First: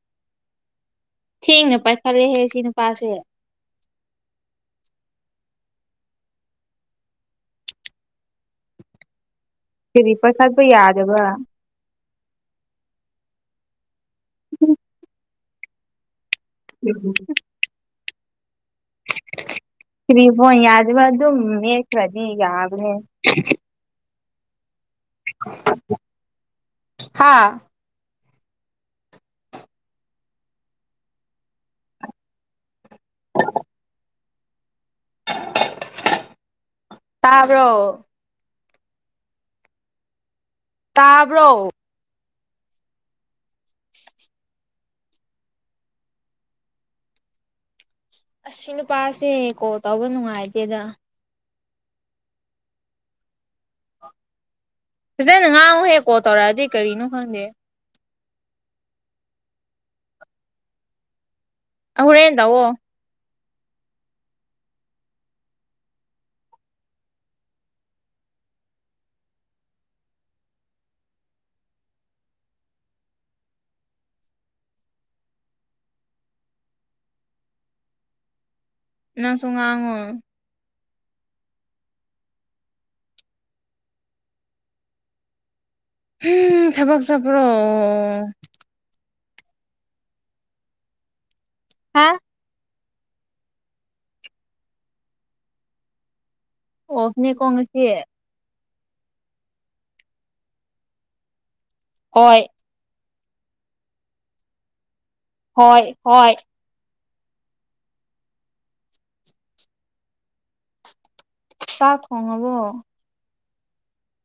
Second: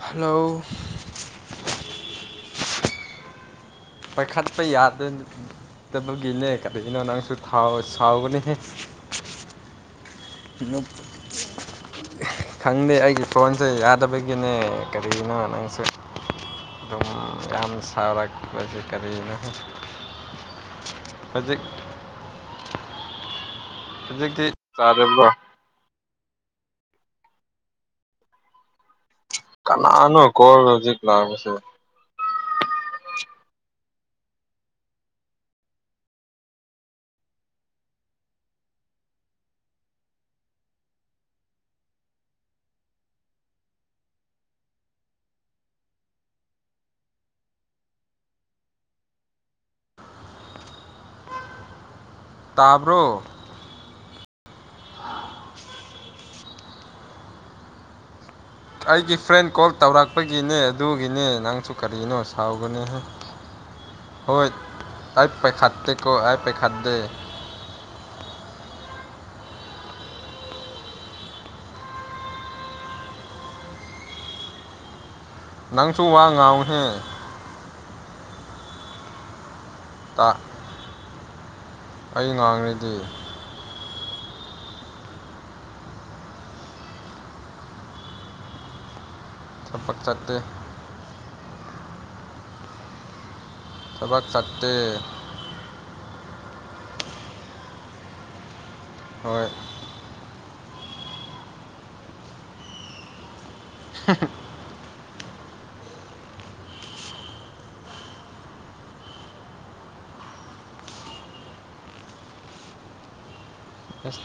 hello ꯊꯦꯡꯅ ꯄꯥꯏꯈꯠꯂꯦꯍꯦ ꯁꯤ ꯅꯨꯄꯥꯁꯦ ꯄꯥꯏꯈꯠꯄ ꯌꯥꯗꯕꯒꯤꯅꯦ ꯀꯔꯤꯒꯤꯅꯣ ꯅꯪꯁꯨ ꯁꯥꯎꯒꯅꯤ ꯀꯔꯤ ꯄꯈꯠꯄ ꯌꯥꯗꯕ ꯈꯪꯗꯦ ꯑꯩꯒꯤ ꯐꯣꯟꯁꯦ ꯌꯥꯗꯕꯒꯤꯅꯦ ꯀꯔꯤꯒꯤꯅꯣ ꯅꯪꯁꯨ ꯑꯗꯨꯝ ꯌꯥꯝ ꯁꯔꯥꯛꯖꯦ ꯀꯔꯤꯅ ꯐꯔꯤ ꯐꯣꯟ ꯌꯥꯗꯕ ꯑꯗꯨ ꯃꯦꯁꯋꯥꯗꯤꯒꯅꯦ ꯍꯧꯖꯤꯛꯇꯤ ꯆꯥꯔꯕ꯭ꯔꯣ ꯍꯥꯥ ꯀꯅꯥꯅꯣ ꯀꯣ ꯍꯧꯖꯤꯛ ꯂꯥꯛꯄꯁꯦ ꯇꯥꯕ꯭ꯔꯣ ꯇꯥꯕ꯭ꯔꯣ ꯑꯁꯤ ꯅꯨꯄꯥꯁꯦ ꯀꯣꯜ ꯇꯧꯕ ꯅꯨꯡꯉꯥꯏꯇꯦꯗ ꯇꯥꯕ꯭ꯔꯣ ꯐꯖꯅ ꯉꯥꯡꯉꯨꯍꯦ ꯀꯣꯜ ꯇꯧꯔꯛꯑꯗꯤ ꯀꯔꯤꯅꯣ ꯈꯪꯗꯦ ꯑꯩꯒꯤ ꯐ꯭ꯔꯦꯟ ꯀꯣꯜ ꯇꯧꯔꯛꯄꯒꯤꯅꯦ ꯑꯗꯨꯒꯤꯅꯦ ꯅꯪꯁꯨ ꯀꯔꯤꯅꯣ ꯍꯣꯔꯦꯟ ꯇꯧꯋꯣ ꯁꯥꯥꯎꯒꯅꯦ ꯍꯥꯏ ꯍꯣꯏ ꯑꯩ ꯄꯩꯈꯥꯗꯇꯀꯣ ꯑꯩ ꯄꯥꯢꯈꯥꯠꯗꯦ ꯅꯪꯁꯨ ꯋꯥ ꯉꯥꯡꯉꯨꯍꯦ ꯅꯪꯁꯨ ꯉꯥꯡꯉꯣ ꯇꯥ ꯑꯩ ꯉꯥꯡꯔꯗꯤ ꯎꯝ ꯊꯕꯥꯛ ꯆꯄ꯭ꯔꯣ ꯑꯣ ꯊꯕꯛ ꯆꯠꯇꯦ ꯍꯥ ꯊꯕꯛ ꯆꯠꯇꯦ ꯑꯣꯐꯅꯦꯀꯣ ꯉꯥꯁꯤ ꯍꯣꯏ ꯍꯣꯏ [unintelligible] ꯍꯣꯏ ꯍꯣꯏ ꯆꯥꯛ ꯊꯣꯡꯉꯕꯣ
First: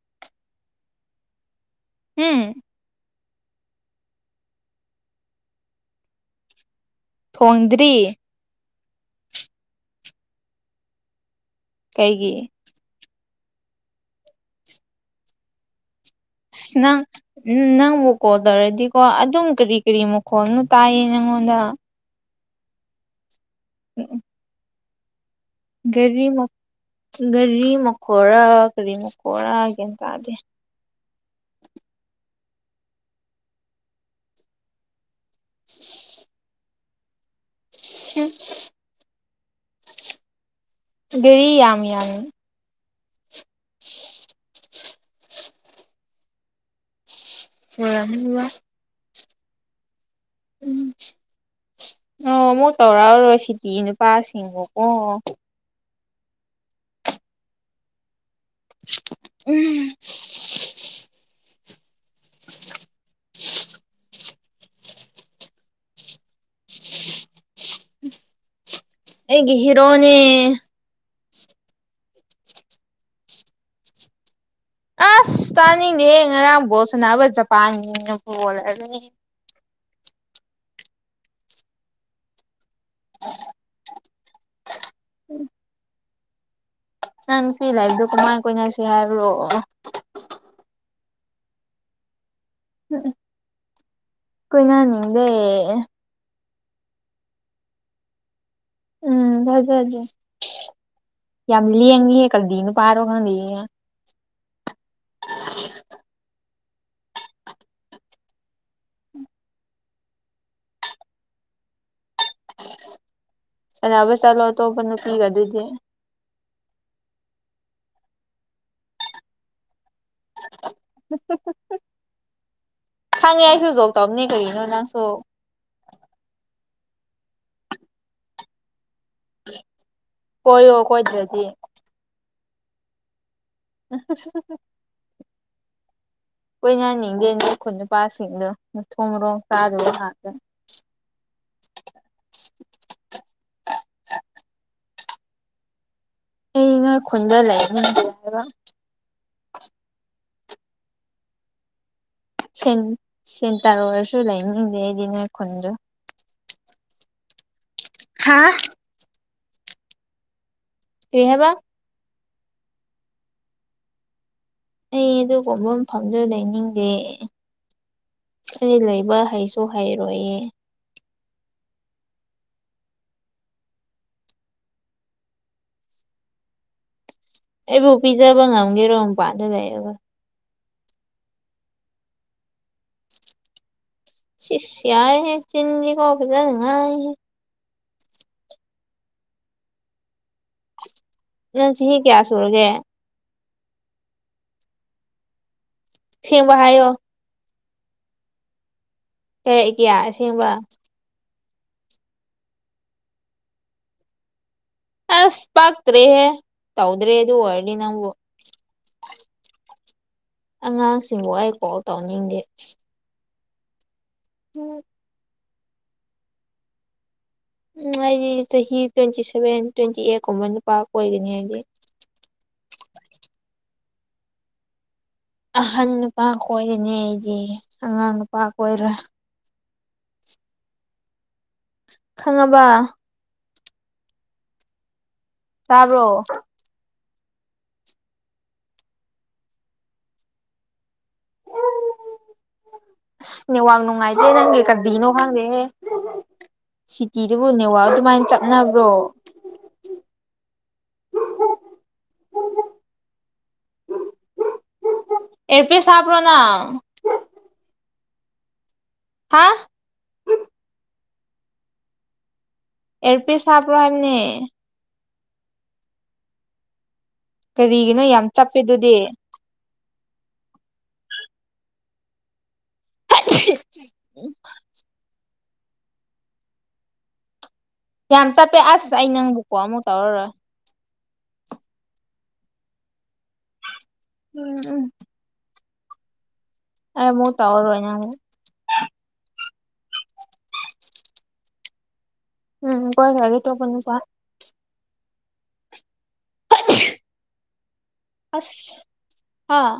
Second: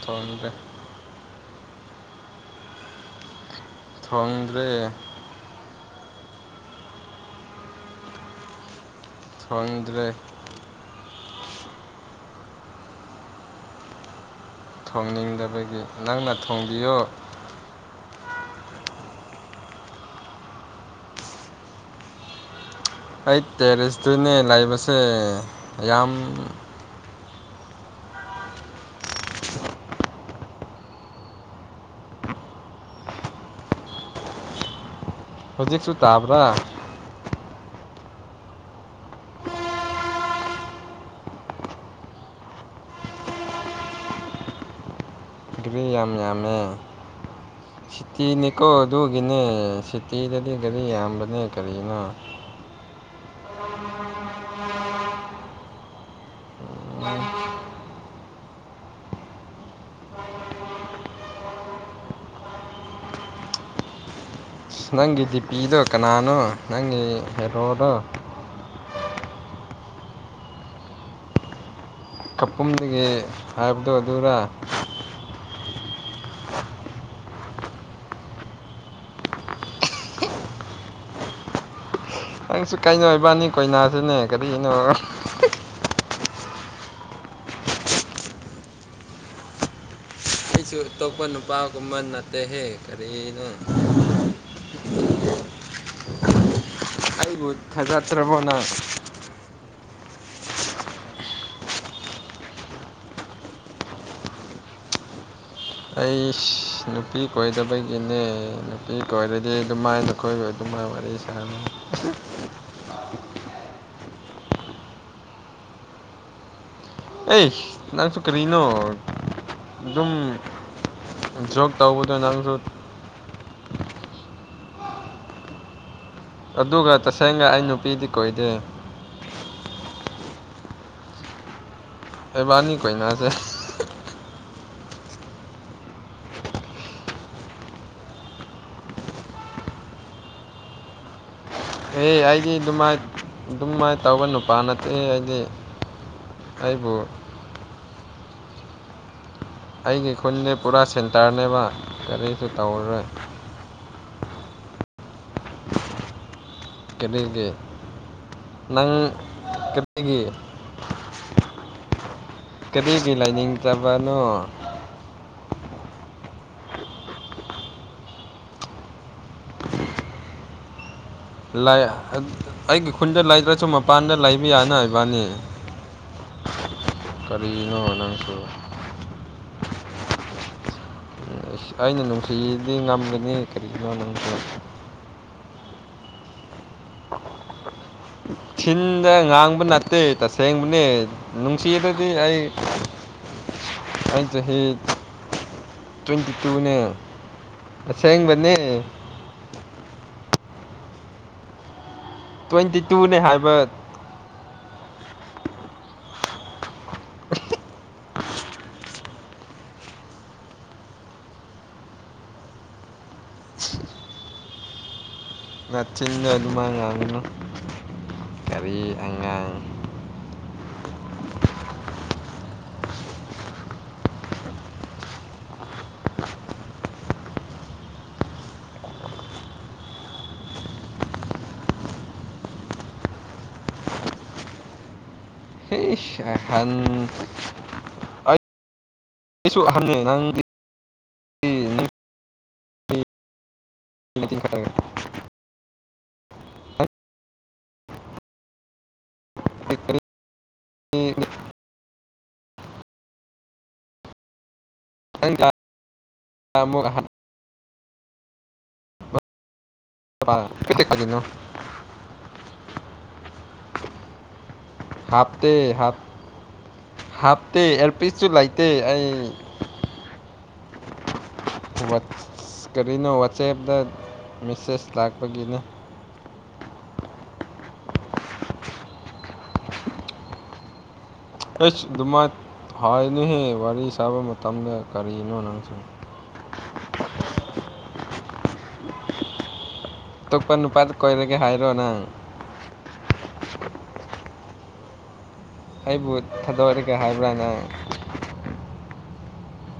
ꯊꯣꯡꯗꯦ ꯎꯝ ꯊꯣꯡꯗ꯭ꯔꯦ ꯊꯣꯡꯗ꯭ꯔꯤ ꯊꯣꯡꯗ꯭ꯔꯦ ꯀꯩꯒꯤ ꯊꯣꯡꯅꯤꯡꯗꯕꯒꯤ ꯅꯪꯅ ꯊꯣꯡꯕꯤꯌꯨ ꯎꯝ ꯅꯪꯕꯨ ꯀꯣꯜ ꯇꯧꯔꯗꯤꯀꯣ ꯑꯗꯨꯝ ꯀꯔꯤ ꯀꯔꯤ ꯃꯈꯣꯜꯅ ꯇꯥꯏꯌꯦ ꯅꯪꯉꯣꯟꯗ ꯑꯩ ꯇꯦꯔꯦꯁꯇꯅꯦ ꯂꯩꯕꯁꯦ ꯌꯥꯝ ꯒꯥꯔꯤ ꯒꯥꯔꯤ ꯃꯈꯣꯔꯥ ꯀꯔꯤ ꯃꯈꯣꯔꯥ ꯒꯤꯌꯥꯟ ꯇꯥꯗꯦ ꯍꯧꯖꯤꯛꯁꯨ ꯇꯥꯥꯕ꯭ꯔꯥ [unintelligible] ꯒꯥꯔꯤ ꯌꯥꯝ ꯌꯥꯝ ꯒꯥꯔꯤ ꯌꯥꯝ ꯌꯥꯝꯃꯦ ꯎꯔꯝꯅꯤꯕ ꯁꯤꯇꯤꯅꯤꯀꯣ ꯑꯗꯨꯒꯤꯅꯦ ꯁꯤꯇꯤꯗꯗꯤ ꯒꯔꯤ ꯌꯥꯝꯕꯅꯦ ꯀꯔꯤꯅꯣ ꯑꯣ ꯑꯃꯨꯛ ꯇꯧꯔꯛꯑꯔꯣꯏ ꯁꯤꯗꯤ ꯅꯨꯄꯥꯁꯤꯡꯕꯨꯀꯣ [unintelligible] ꯎꯝ ꯅꯪꯒꯤ ꯗꯤꯄꯤꯗꯣ ꯀꯅꯥꯅꯣ ꯅꯪꯒꯤ ꯍꯦꯔꯣꯔꯣ ꯑꯩꯒꯤ ꯍꯤꯔꯣꯅꯤ ꯀꯄꯨꯝꯗꯒꯤ ꯍꯥꯏꯕꯗꯣ ꯑꯗꯨꯔ ꯑꯁ ꯇꯥꯅꯤꯡꯗꯦꯍꯦ ꯉꯔꯥꯡ ꯕꯣꯜ ꯁꯥꯟꯅꯕ ꯖꯄꯥꯟꯒꯤ ꯐꯨꯠꯕꯣꯂꯔꯗꯨꯅꯤ ꯅꯪꯁꯨ ꯀꯥꯏꯅꯧ ꯑꯣꯏꯕꯅꯤꯛ ꯀꯣꯏꯅꯥꯁꯤꯅꯦ ꯀꯔꯤꯅꯣ ꯎꯝ ꯅꯪ ꯅꯨꯄꯤ ꯂꯩꯕꯗꯨ ꯀꯃꯥꯏ ꯀꯨꯏꯅꯁꯤ ꯍꯥꯏꯕ꯭ꯔꯣ ꯑꯩꯁꯨ ꯑꯇꯣꯞꯄ ꯅꯨꯄꯥꯒꯨꯝꯕ ꯅꯠꯇꯦꯍꯦ ꯀꯔꯤꯅꯣ ꯀꯣꯏꯅꯅꯤꯡꯗꯦ ꯑꯩꯕꯨ ꯊꯖꯗ꯭ꯔꯕꯣ ꯅꯪ ꯎꯝ ꯊꯥꯖꯗꯦ ꯌꯥꯝ ꯂꯦꯡꯉꯤꯍꯦ ꯀꯔꯤ ꯅꯨꯄꯥꯔꯣ ꯈꯪꯗꯦ [unintelligible] ꯑꯩꯁ ꯅꯨꯄꯤ ꯀꯣꯏꯗꯕꯒꯤꯅꯦ ꯅꯨꯄꯤ ꯀꯣꯏꯔꯗꯤ ꯑꯗꯨꯃꯥꯏꯅ ꯑꯩꯈꯣꯏꯒꯤ ꯑꯗꯨꯃꯥꯏ ꯋꯥꯔꯤ ꯁꯥꯥꯟꯅ ꯁꯅꯥꯕ ꯆꯠꯂꯣ ꯑꯇꯣꯞꯄ ꯅꯨꯄꯤꯒ ꯑꯗꯨꯗꯤ ꯑꯦꯁ ꯅꯪꯁꯨ ꯀꯔꯤꯅꯣ ꯑꯗꯨꯝ ꯖꯣꯛ ꯇꯧꯕꯗ ꯅꯪꯁꯨ ꯈꯪꯉꯦ ꯑꯩꯁꯨ ꯖꯣꯛ ꯇꯕꯅꯦ ꯀꯔꯤꯅꯣ ꯅꯪꯁꯨ ꯑꯗꯨꯒ ꯇꯁꯦꯡꯅ ꯑꯩ ꯅꯨꯄꯤꯗꯤ ꯀꯣꯏꯗꯦ ꯀꯣꯏꯑꯣ ꯀꯣꯏꯗꯔꯗꯤ ꯏꯕꯥꯅꯤ ꯀꯣꯏꯅꯥꯁꯦ [unintelligible] ꯀꯣꯏꯅꯅꯤꯡꯗꯦ ꯅꯣꯏ ꯈꯨꯟ ꯅꯨꯄꯥꯁꯤꯡꯗꯣ ꯃꯊꯣꯡ ꯃꯔꯣꯡ ꯆꯥꯗꯕ ꯉꯥꯛꯇꯅ ꯑꯦ ꯑꯩꯗꯤ ꯑꯗꯨꯃꯥꯏꯅ ꯑꯗꯨꯃꯥꯏꯅ ꯇꯧꯕ ꯅꯨꯄꯥ ꯅꯠꯇꯦ ꯑꯩꯗꯤ ꯑꯩꯅ ꯑꯩꯕꯨ ꯈꯨꯟꯗ ꯂꯩꯕ ꯑꯩꯒꯤ ꯈꯨꯟꯅꯦ ꯄꯨꯔꯥ ꯁꯦꯟꯇꯔꯅꯦꯕ ꯀꯔꯤꯁꯨ ꯇꯧꯔꯔꯣꯏ ꯁꯦꯟꯇꯥꯔ ꯑꯣꯏꯔꯁꯨ ꯂꯩꯅꯤꯡꯗꯦ ꯑꯩꯗꯤ ꯅꯣꯏ ꯈꯨꯟꯗꯣ ꯀꯔꯤꯒꯤ ꯍꯥꯥ ꯅꯪ ꯀꯔꯤꯒꯤ ꯀꯔꯤꯍꯥꯏꯕ ꯀꯔꯤꯒꯤ ꯂꯩꯅꯤꯡꯗꯕꯅꯣ ꯑꯩ ꯑꯗꯨꯒꯨꯝꯕ ꯃꯐꯝꯗ ꯂꯩꯅꯤꯡꯗꯦ ꯑꯩ ꯂꯩꯕ ꯍꯩꯁꯨ ꯍꯩꯔꯣꯏꯌꯦ ꯑꯩꯒꯤ ꯈꯨꯟꯗ ꯂꯩꯗ꯭ꯔꯁꯨ ꯃꯄꯥꯟꯗ ꯂꯩꯕ ꯌꯥꯅ ꯏꯕꯥꯅꯤ ꯑꯩꯕꯨ ꯀꯔꯤꯅꯣ ꯅꯪꯁꯨ ꯄꯤꯖꯕ ꯉꯝꯒꯦꯔꯣ ꯃꯄꯥꯟꯗ ꯂꯩꯔꯒ ꯎ ꯑꯩꯅ ꯅꯨꯡꯁꯤꯗꯤ ꯉꯝꯒꯅꯤ ꯀꯔꯤꯒꯤꯅꯣ ꯅꯨꯡ ꯁꯤꯁ ꯌꯔꯦꯍꯦ ꯆꯤꯟꯗꯤꯀꯣ ꯐꯖꯅꯥ ꯉꯥꯡꯏ ꯊꯤꯟꯗ ꯉꯥꯡꯕ ꯅꯠꯇꯦ ꯇꯁꯦꯡꯕꯅꯦ ꯅꯪ ꯆꯍꯤ ꯅꯨꯡꯁꯤꯔꯕꯗꯤ ꯀꯌꯥ ꯑꯩ ꯁꯨꯔꯒꯦ ꯑꯩꯅ ꯆꯍꯤ ꯇ꯭ꯋꯦꯟꯇꯤ ꯑꯁꯦꯡꯕ ꯇꯨꯅꯦ ꯍꯥꯏꯌꯣ ꯑꯁꯦꯡꯕꯅꯤ [unintelligible] ꯑꯁꯦꯡꯕ ꯇ꯭ꯋꯦꯟꯇꯤ ꯇꯨꯅꯦ ꯍꯥꯏꯕ ꯑꯁ ꯄꯛꯇ꯭ꯔꯦ ꯇꯧꯗ꯭ꯔꯦ ꯑꯗꯨ ꯑꯣꯏꯔꯗꯤ ꯅꯪꯕꯨ ꯑꯉꯥꯡꯁꯤꯡꯕꯨ ꯑꯩ ꯀꫭꯜ ꯇꯧꯅꯤꯡꯗꯦ ꯎꯝ ꯅꯆꯤꯟꯗꫭ ꯑꯗꯨꯃꯥꯏ ꯉꯥꯡꯒꯅꯨ ꯎꯝ ꯑꯩꯗꯤ ꯆꯍꯤ ꯀꯔꯤ ꯇ꯭ꯋꯦꯟꯇꯤ ꯑꯉꯥꯡ ꯁꯦꯚꯦꯟ ꯇ꯭ꯋꯦꯟꯇꯤ ꯑꯩꯠ ꯀꯨꯝꯕ ꯅꯨꯄꯥ ꯀꯣꯏꯒꯅꯤ ꯑꯩꯗꯤ ꯑꯍꯟ ꯅꯨꯄꯥ ꯀꯣꯏꯔꯅꯤ ꯑꯩꯗꯤ ꯑꯉꯥꯡ ꯅꯨꯄꯥ ꯀꯣꯏꯔꯣꯏ ꯈꯪꯉꯕ ꯇꯥꯕ꯭ꯔꯣ ꯑꯍꯥꯥꯟ ꯑꯩꯁꯨ ꯑꯍꯟꯅꯦ ꯅꯪ ꯑꯁ ꯅꯦꯠꯋꯥꯡ ꯅꯨꯡꯉꯥꯏꯇꯦ ꯅꯪꯒꯤ ꯀꯔꯤꯅꯣ ꯈꯪꯗꯦꯍꯦ ꯁꯤꯇꯤꯗꯨꯕꯨ ꯅꯦꯋꯥꯛ ꯑꯗꯨꯃꯥꯏꯅ ꯆꯞꯅꯕ꯭ꯔꯣ [unintelligible] ꯑꯦꯔꯄꯤꯁ ꯍꯥꯞꯄ꯭ꯔꫭ ꯅꯪ ꯍꯥ [unintelligible] ꯑꯦꯔꯄꯤꯁ ꯍꯥꯞꯞꯔꯣ ꯍꯥꯏꯝꯅꯦ ꯍꯥꯞꯇꯦ ꯍꯥꯞꯇꯦ ꯀꯔꯤꯒꯤꯅꯣ ꯌꯥꯝ ꯑꯦꯔꯄꯤꯁꯁꯨ ꯆꯞꯄꯦ ꯂꯩꯇꯦ ꯑꯗꯨꯗꯤ ꯑꯩ ꯀꯔꯤꯅꯣ ꯋꯥꯆꯦꯞꯇ ꯃꯦꯁꯦꯖ ꯂꯥꯛꯄꯒꯤꯅꯦ ꯌꯥꯝ ꯆꯞꯄꯦ ꯑꯁ ꯑꯩ ꯅꯪꯕꯨ ꯀꯣꯜ ꯑꯃꯨꯛ ꯇꯧꯔꯔꯣꯏ ꯑꯩꯁ ꯗꯨꯃꯥꯏ ꯍꯥꯏꯅꯨꯍꯦ ꯋꯥꯔꯤ ꯁꯥꯕ ꯎꯝ ꯃꯇꯝꯗ ꯎꯝ ꯀꯔꯤꯅꯣ ꯅꯪꯁꯨ ꯑꯩ ꯑꯃꯨꯛ ꯇꯧꯔꯔꯣꯏ ꯅꯪ ꯑꯇꯣꯞꯄ ꯅꯨꯄꯥꯗ ꯀꯣꯏꯔꯒꯦ ꯍꯥꯏꯔꯣ ꯅꯪ ꯎꯝ ꯀꯣꯏꯈꯔꯒꯦ ꯑꯇꯣꯞꯄꯥ ꯅꯨꯄꯥ ꯑꯩꯕꯨ ꯊꯥꯗꯣꯛꯔꯒꯦ ꯍꯥꯏꯕ꯭ꯔꯥ ꯅꯪ ꯑꯁ ꯍꯥꯥ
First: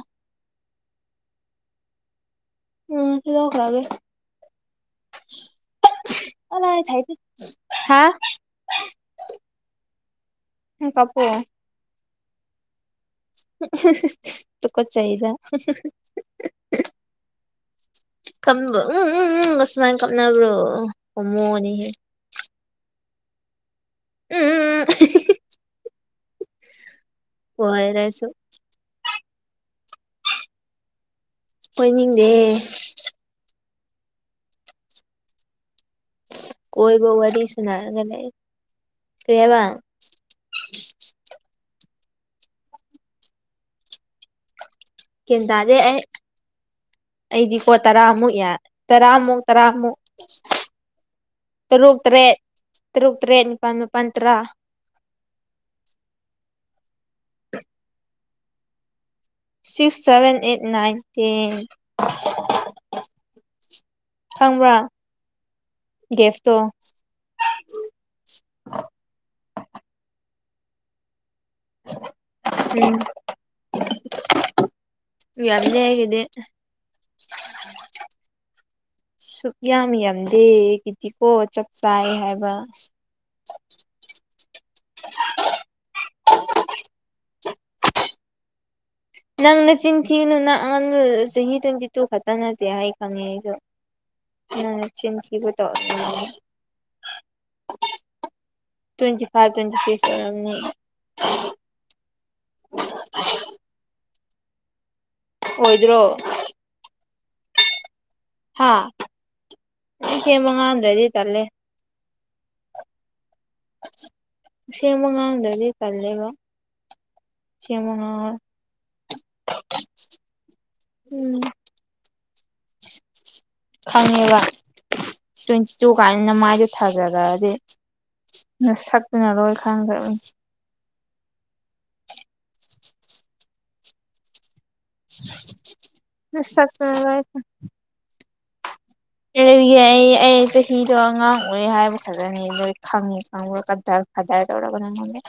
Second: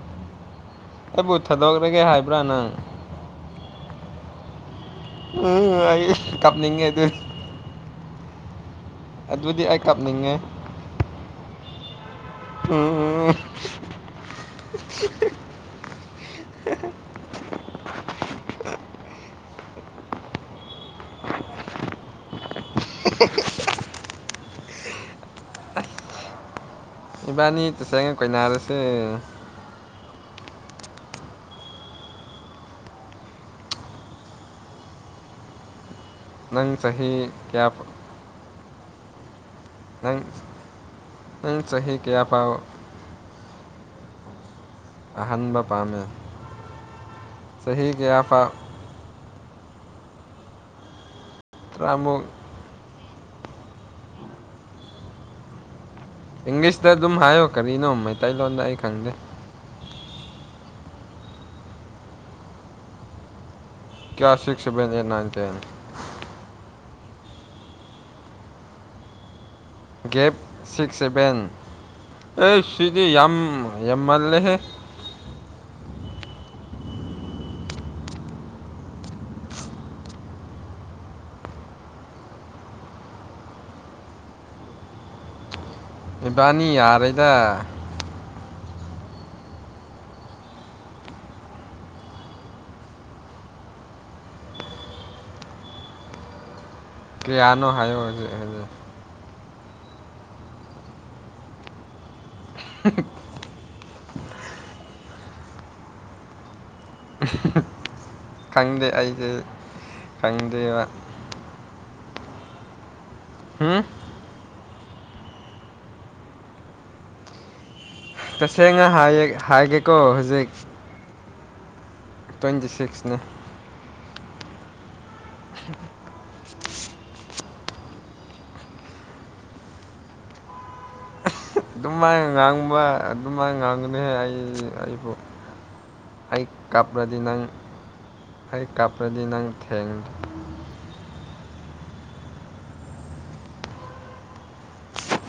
ꯑꯩꯕꯨ ꯊꯥꯗꯣꯛꯈ꯭ꯔꯒꯦ ꯍꯥꯏꯕ꯭ꯔꯥ ꯅꯪ ꯎꯝ [unintelligible] ꯎꯝ ꯑꯩ ꯀꯞꯅꯤꯡꯏꯗ ꯍꯥꯥ ꯑꯗꯨꯗꯤ ꯑꯩ ꯀꯞꯅꯤꯡꯉꯦ [unintelligible] ꯎꯝ ꯎꯝ ꯇꯨꯀꯠꯆꯩꯗ [unintelligible] ꯁꯨꯃꯥꯏꯅ ꯀꯞꯅꯕ꯭ꯔꯣ ꯍꯣꯃꯣꯅꯤ [unintelligible] [unintelligible] ꯏꯕꯥꯅꯤ ꯇꯁꯦꯡꯅ ꯑꯣꯏꯔꯁꯨ ꯀꯣꯏꯅꯥꯔꯁꯦ ꯀꯣꯏꯅꯤꯡꯗꯦ ꯅꯪ ꯀꯣꯏꯕ ꯆꯍꯤ ꯋꯥꯔꯤ ꯀꯌꯥ ꯁꯅꯔꯒꯅꯦ ꯀꯦꯕ ꯅꯪ ꯅꯪ ꯆꯍꯤ ꯀꯌꯥꯄꯥꯥꯎ ꯀꯦꯟ ꯑꯍꯟꯕ ꯇꯗꯦ ꯑꯩ ꯄꯥꯝꯃꯦ ꯑꯩꯗꯤ ꯀꯣ ꯆꯍꯤ ꯀꯌꯥ ꯇꯔꯥꯃꯨꯛ ꯌꯥ ꯐꯥꯎ ꯇꯔꯥꯃꯨꯛ ꯇꯔꯥꯃꯨꯛ ꯇꯔꯨꯛ ꯇꯔꯥꯃꯨꯛ ꯇꯔꯦꯠ ꯇꯔꯨꯛ ꯇꯔꯦꯠ ꯅꯤꯄꯥꯜ ꯃꯄꯜ ꯇꯔꯥ ꯏꯪꯂꯤꯁꯇ ꯑꯗꯨꯝ ꯍꯥꯏꯌꯣ ꯀꯔꯤꯅꯣ ꯃꯩꯇꯩꯂꯣꯟꯗ ꯑꯩ ꯈꯪꯗꯦ six seven eight nine ten ꯀꯌꯥ ꯁꯤꯦꯛꯁꯕꯦꯟꯅ ꯌꯦꯅꯥꯟꯇꯅ ꯦꯐꯇꯣ ꯒꯦꯞ ꯁꯤꯛꯁ ꯁꯚꯦꯟ ꯑꯦ ꯎꯝ ꯁꯤꯗꯤ ꯌꯥꯝ ꯌꯥꯝ ꯃꯥꯜꯂꯦꯍꯦ ꯌꯥꯔꯗꯦ ꯍꯦꯒꯗꯤ ꯁꯨꯛ ꯌꯥꯝ ꯌꯥꯝꯗꯦ ꯀꯤꯗꯤꯀꯣ ꯆꯥꯛ ꯆꯥꯏ ꯍꯥꯏꯕ ꯑꯦꯕꯥꯅꯤ ꯑꯔꯩꯗ ꯅꯪꯅ ꯆꯤꯟ ꯊꯤꯅꯨ ꯅꯪ ꯑꯉꯥꯡ ꯆꯍꯤ ꯇ꯭ꯋꯦꯟꯇꯤ ꯇꯨ ꯈꯛꯇ ꯅꯠꯇꯦ ꯑꯩ ꯈꯪꯉꯦ ꯑꯩꯗꯣ ꯎ ꯆꯤꯟꯊꯤꯕ ꯇ ꯀꯌꯥꯅꯣ ꯍꯥꯏꯌꯣ ꯍꯧꯖꯤꯛ ꯍꯧꯖꯤꯛ ꯇ꯭ꯋꯦꯟꯇꯤ ꯐꯥꯏꯚ ꯇ꯭ꯋꯦꯟꯇꯤ ꯁꯤꯛꯁ ꯑꯣꯏꯔꯝꯅꯤ ꯑꯣꯏꯣꯏꯗ꯭ꯔꯣ ꯍꯥ ꯈꯪꯗꯦ ꯑꯩꯁꯦ ꯈꯪꯗꯦꯕ ꯆꯂꯦ ꯍꯨꯝ ꯁꯦꯝꯃ ꯉꯥꯡꯗ꯭ꯔꯗꯤ ꯆꯜꯂꯦꯕ ꯇꯁꯦꯡꯅ ꯍꯥꯏ ꯍꯥꯏꯒꯦꯀꯣ ꯍꯧꯖꯤꯛ ꯎꯝ ꯇ꯭ꯋꯦꯟꯇꯤ ꯁꯤꯛꯁꯅꯦ ꯈꯪꯉꯦꯕ ꯇ꯭ꯋꯦꯟꯇꯤ ꯇꯨ ꯀꯥꯏꯗꯅ ꯃꯥꯏꯗ ꯊꯥꯖꯔꯛꯑꯗꯤ ꯅ ꯁꯛꯇꯅꯔꯣꯏ ꯈꯪꯗ꯭ꯔꯅꯤ ꯑꯗꯨꯃꯥꯏꯅ ꯉꯥꯡꯕ ꯑꯗꯨꯃꯥꯏꯅ ꯉꯥꯡꯒꯅꯤꯍ ꯑꯩ ꯑꯩ ꯅꯁꯛꯇꯨꯅ ꯂꯣꯏ ꯀꯥꯞ꯭ꯔꯗꯤ ꯅꯪ ꯑꯩ ꯀꯥꯞꯄ꯭ꯔꯗꯤ ꯅꯪ ꯊꯦꯡ ꯐꯤꯗꯣ ꯑꯉꯥꯡ ꯑꯣꯏꯦ ꯍꯥꯏꯕ ꯈꯖꯅꯤ ꯂꯣꯏ ꯈꯪꯉꯤ ꯈꯪꯉꯨꯔꯒ ꯈꯗꯥꯏ ꯇꯧꯔꯒꯅ ꯉꯝꯃꯦꯦ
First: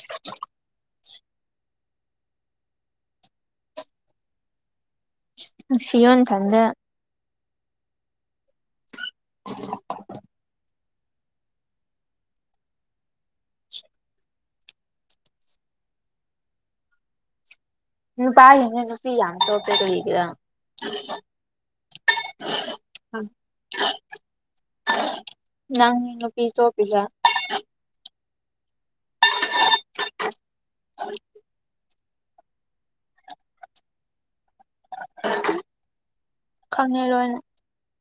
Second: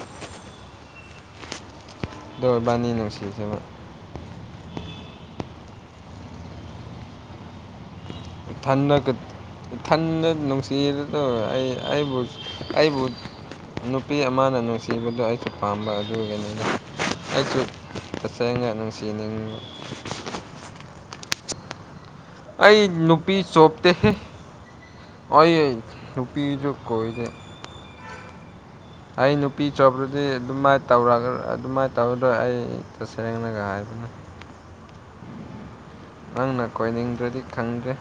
ꯗꯣꯏꯕꯥꯅꯤ ꯅꯨꯡꯁꯤꯖꯕ ꯁꯤꯌꯣꯟꯅ ꯊꯗꯦ ꯏꯊꯟꯅ ꯏꯊꯟꯅ ꯅꯨꯡꯁꯤꯅ ꯑ ꯑꯩ ꯑꯩꯕꯨ ꯑꯩꯕꯨꯠ ꯅꯨꯄꯤ ꯑꯃꯅ ꯅꯨꯡꯁꯤꯕꯗꯣ ꯑꯩꯁꯨ ꯄꯥꯝꯕ ꯑꯗꯨꯒꯤꯅꯤꯅ ꯑꯩꯁꯨ ꯇꯁꯦꯡꯅ ꯅꯨꯄꯥꯁꯤꯅꯦ ꯅꯨꯄꯤ ꯌꯥꯝ ꯅꯨꯡꯁꯤꯅꯤꯡꯕ ꯆ‌ꯣꯞꯄ‌ꯦ ꯀꯔꯤꯒꯤꯔꯥ ꯑꯩ ꯅꯨꯄꯤ ꯆꯣꯄꯇ ꯍ‌ꯦ ꯑꯩ ꯅꯪꯅꯤ ꯅꯨꯄꯤ ꯅꯨꯄꯤꯁꯨ ꯆꯣꯞꯄꯤꯁꯦ ꯀꯣꯏꯗꯦ ꯑꯩ ꯅꯨꯄꯤ ꯆꯣꯄ꯭ꯔꯗꯤ ꯑꯗꯨꯃꯥꯏꯅ ꯇꯧꯔꯒ ꯑꯗꯨꯃꯥꯏꯅ ꯇꯧꯕꯗꯣ ꯑꯩ ꯇꯁ‌ꯦꯡꯅꯒ ꯍꯥꯏꯕꯅꯦ ꯅꯪꯅ ꯈꯪꯉꯦ ꯂꯣꯏꯅ ꯀꯣꯏꯅꯤꯡꯗ꯭ꯔꯗꯤ ꯈꯪꯗ꯭ꯔꯦ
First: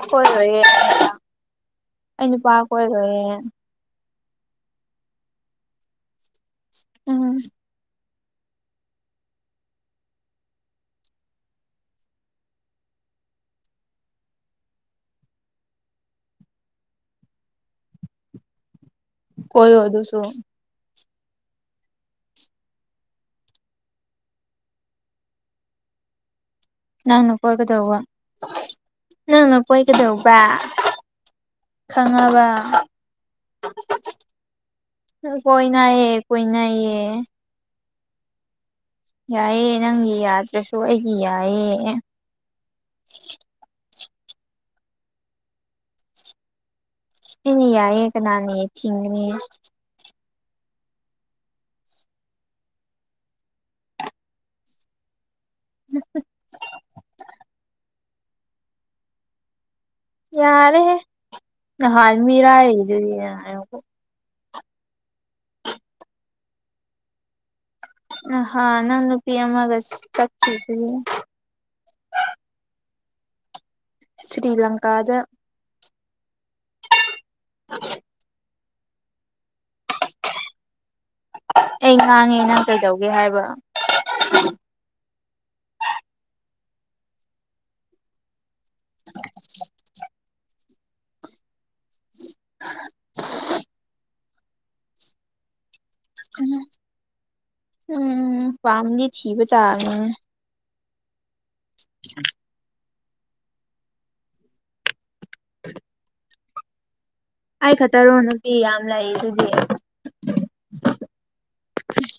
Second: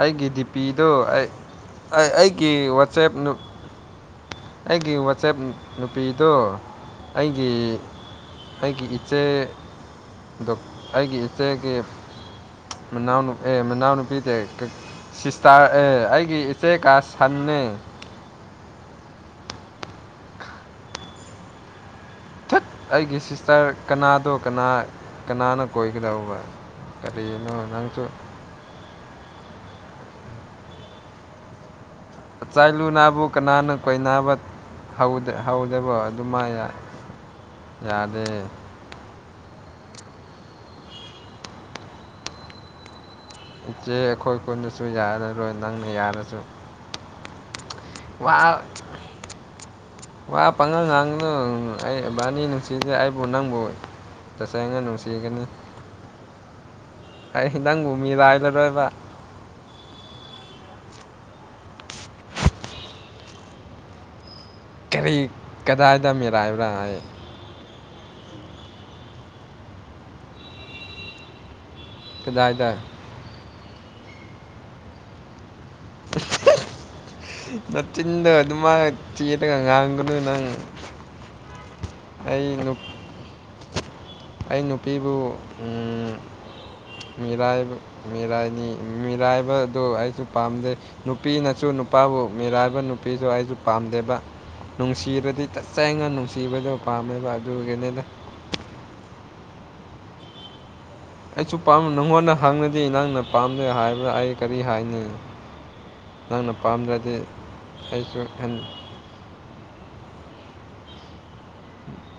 ꯑꯩꯒꯤ ꯗꯤ ꯀꯣꯏꯔꯣꯏꯌꯦ ꯄꯤꯗꯨ ꯑꯩ ꯑꯩ ꯑꯩꯒꯤ ꯅꯨꯄꯥ ꯋꯥꯆꯦꯞ ꯀꯣꯏꯔꯣꯏꯌꯦ ꯑꯩꯒꯤ ꯋꯥꯆꯦꯞ ꯅꯨꯄꯤꯗꯨꯣ ꯎꯝ ꯑꯩꯒꯤ ꯑꯩꯒꯤ ꯏꯆꯦ ꯑꯩꯒꯤꯗ‌ꯣ ꯏꯆꯦꯒꯤ ꯃꯅꯥꯎ ꯑꯦ ꯃꯅꯥꯎꯅ ꯄꯤꯇ [unintelligible] ꯁꯤꯁꯇꯥꯔ ꯑꯦ ꯑꯩꯒꯤ ꯏꯆꯦ ꯀ ꯁꯟꯅꯦ ꯀꯣꯏ ꯑꯣ ꯑꯗꯨꯁꯨ ꯏꯊꯠ ꯑꯩꯒꯤ ꯁꯤꯁꯇꯔ ꯀꯅꯥꯗꯣ ꯀꯅꯥ ꯀꯅꯥꯅ ꯀꯣꯏꯒꯗꯧꯕ ꯅꯪꯅ ꯀꯔꯤꯅꯣ ꯀꯣꯏꯒꯗꯧꯕ ꯅꯪꯁꯨ ꯅꯪꯅ ꯀꯣꯏꯒꯗꯧꯕ ꯈꯪꯉꯕ ꯆꯠꯂꯨ ꯅꯥꯕꯨ ꯀꯅꯥꯅ ꯀꯣꯏ ꯅꯥꯕ ꯍꯧ ꯗꯧꯗꯕ ꯀꯣꯏꯅꯩꯌꯦ ꯑꯗꯨ ꯃꯥ ꯀꯣꯏꯅꯩꯌꯦ ꯌꯥꯗꯦ ꯌꯥꯏꯑꯦ ꯅꯪꯒꯤ ꯌꯥꯗ꯭ꯔꯁꯨ ꯑꯩꯒꯤ ꯌꯥꯏꯌꯦ ꯏꯆꯦ ꯑꯩꯈꯣꯏ ꯀꯨꯟꯗꯁꯨ ꯌꯥꯔꯔꯣꯏ ꯅꯪꯅ ꯌꯥꯔꯁꯨ ꯑꯦꯅꯦ ꯌꯥꯔꯦ ꯀꯅꯥꯅꯤ ꯋꯥ ꯊꯤꯡꯒꯅꯤ ꯋꯥ ꯄꯥꯉꯪ ꯉꯥꯡꯅ ꯑꯩ ꯏꯕꯥꯅꯤ ꯅꯨꯡꯁꯤꯖꯦ ꯑꯩꯕꯨ ꯅꯪꯕꯨ ꯇꯁꯦꯡꯅ ꯅꯨꯡꯁꯤꯒꯅꯤ ꯑꯩ ꯅꯪꯕꯨ ꯃꯤꯔꯥꯏꯔꯔꯣꯏꯕ ꯌꯥꯔꯦꯍ‌ꯦ ꯅꯍꯥꯟꯃꯤꯔꯥꯏꯔꯤꯗꯨꯅꯤ ꯀꯔꯤ ꯀꯗꯥꯏꯗ ꯃꯤꯔꯥꯏꯕꯔ ꯍꯥꯏ ꯅꯍꯥꯟ ꯅꯪ ꯅꯨꯄꯤ ꯑꯃꯒ ꯆꯠꯈ‍꯭ꯔꯗꯤ ꯀꯗꯥꯏꯗ ꯁꯔꯤ ꯂꯪꯀꯥꯗ [unintelligible] ꯅꯆꯤꯟꯗ ꯑꯗꯨꯃꯥꯏꯅ ꯆꯤꯔꯒ ꯉꯥꯡꯒꯅꯨ ꯅꯪ ꯑꯩ ꯉꯥꯡꯉꯦ ꯑꯩ ꯅꯪ ꯀꯩꯗꯧꯒꯦ ꯍꯥꯏꯕ ꯑꯩ ꯅꯨꯄꯤꯕꯨ [unintelligible] ꯃꯤꯔꯥꯏꯕ ꯃꯤꯔꯥꯏꯅꯤ ꯃꯤꯔꯥꯏꯕꯗꯨ ꯑꯩꯁꯨ ꯄꯥꯝꯖꯩ ꯅꯨꯄꯤꯅꯁꯨ ꯅꯨꯄꯥꯕꯨ ꯃꯤꯔꯥꯏꯕ ꯅꯨꯄꯤꯁꯨ ꯑꯩꯁꯨ ꯄꯥꯝꯗꯦꯕ ꯅꯨꯡꯁꯤꯔꯗꯤ [unintelligible] ꯆꯁ‌ꯦꯡꯅ ꯅꯨꯡꯁꯤꯕꯗꯨ ꯄꯥꯝꯃꯦꯕ ꯑꯗꯨꯒꯤꯅꯤꯗ ꯎꯝ ꯄꯥꯝꯗꯤ ꯊꯤꯕ ꯇꯥꯔꯅꯤꯅꯦ ꯑꯩꯁꯨ ꯄꯥꯝꯕ ꯅꯪꯉꯣꯟꯗ ꯍꯪꯅꯗꯤ ꯅꯪꯅ ꯄꯥꯝꯗꯦ ꯍꯥꯏꯕꯥ ꯑꯩ ꯀꯔꯤ ꯍꯥꯏꯅꯤ ꯄ [inaudible] ꯅꯪꯅ ꯄꯥꯝꯗ꯭ꯔꯗꯤ ꯑꯩ ꯈꯛꯇꯔꯣ ꯑꯩꯁꯨ ꯅꯨꯄꯤ ꯍꯟ ꯌꯥꯝ ꯂꯩ ꯑꯗꯨꯗꯤ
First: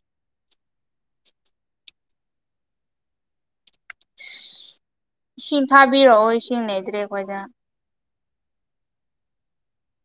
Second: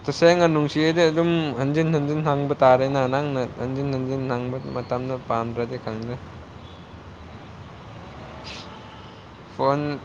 ꯇꯁꯦꯡꯅ ꯅꯨꯡꯁꯤꯔꯗꯤ ꯑꯗꯨꯝ ꯍꯟꯖꯤꯟ ꯍꯟꯖꯤꯟ ꯍꯪꯕ ꯇꯥꯔꯦꯅ ꯅꯪꯅ ꯍꯟꯖꯤꯟ ꯍꯟꯖꯤꯟ ꯅꯪꯕ ꯃꯇꯝꯗ ꯏꯁꯤꯡ ꯄꯥꯝꯗ꯭ꯔꯗꯤ ꯈꯪꯗꯦ ꯊꯥꯕꯤꯔꯛꯑꯣ ꯏꯁꯤꯡ ꯂꯩꯗ꯭ꯔꯦ ꯑꯩꯈꯣꯏꯗ ꯐꯣꯟ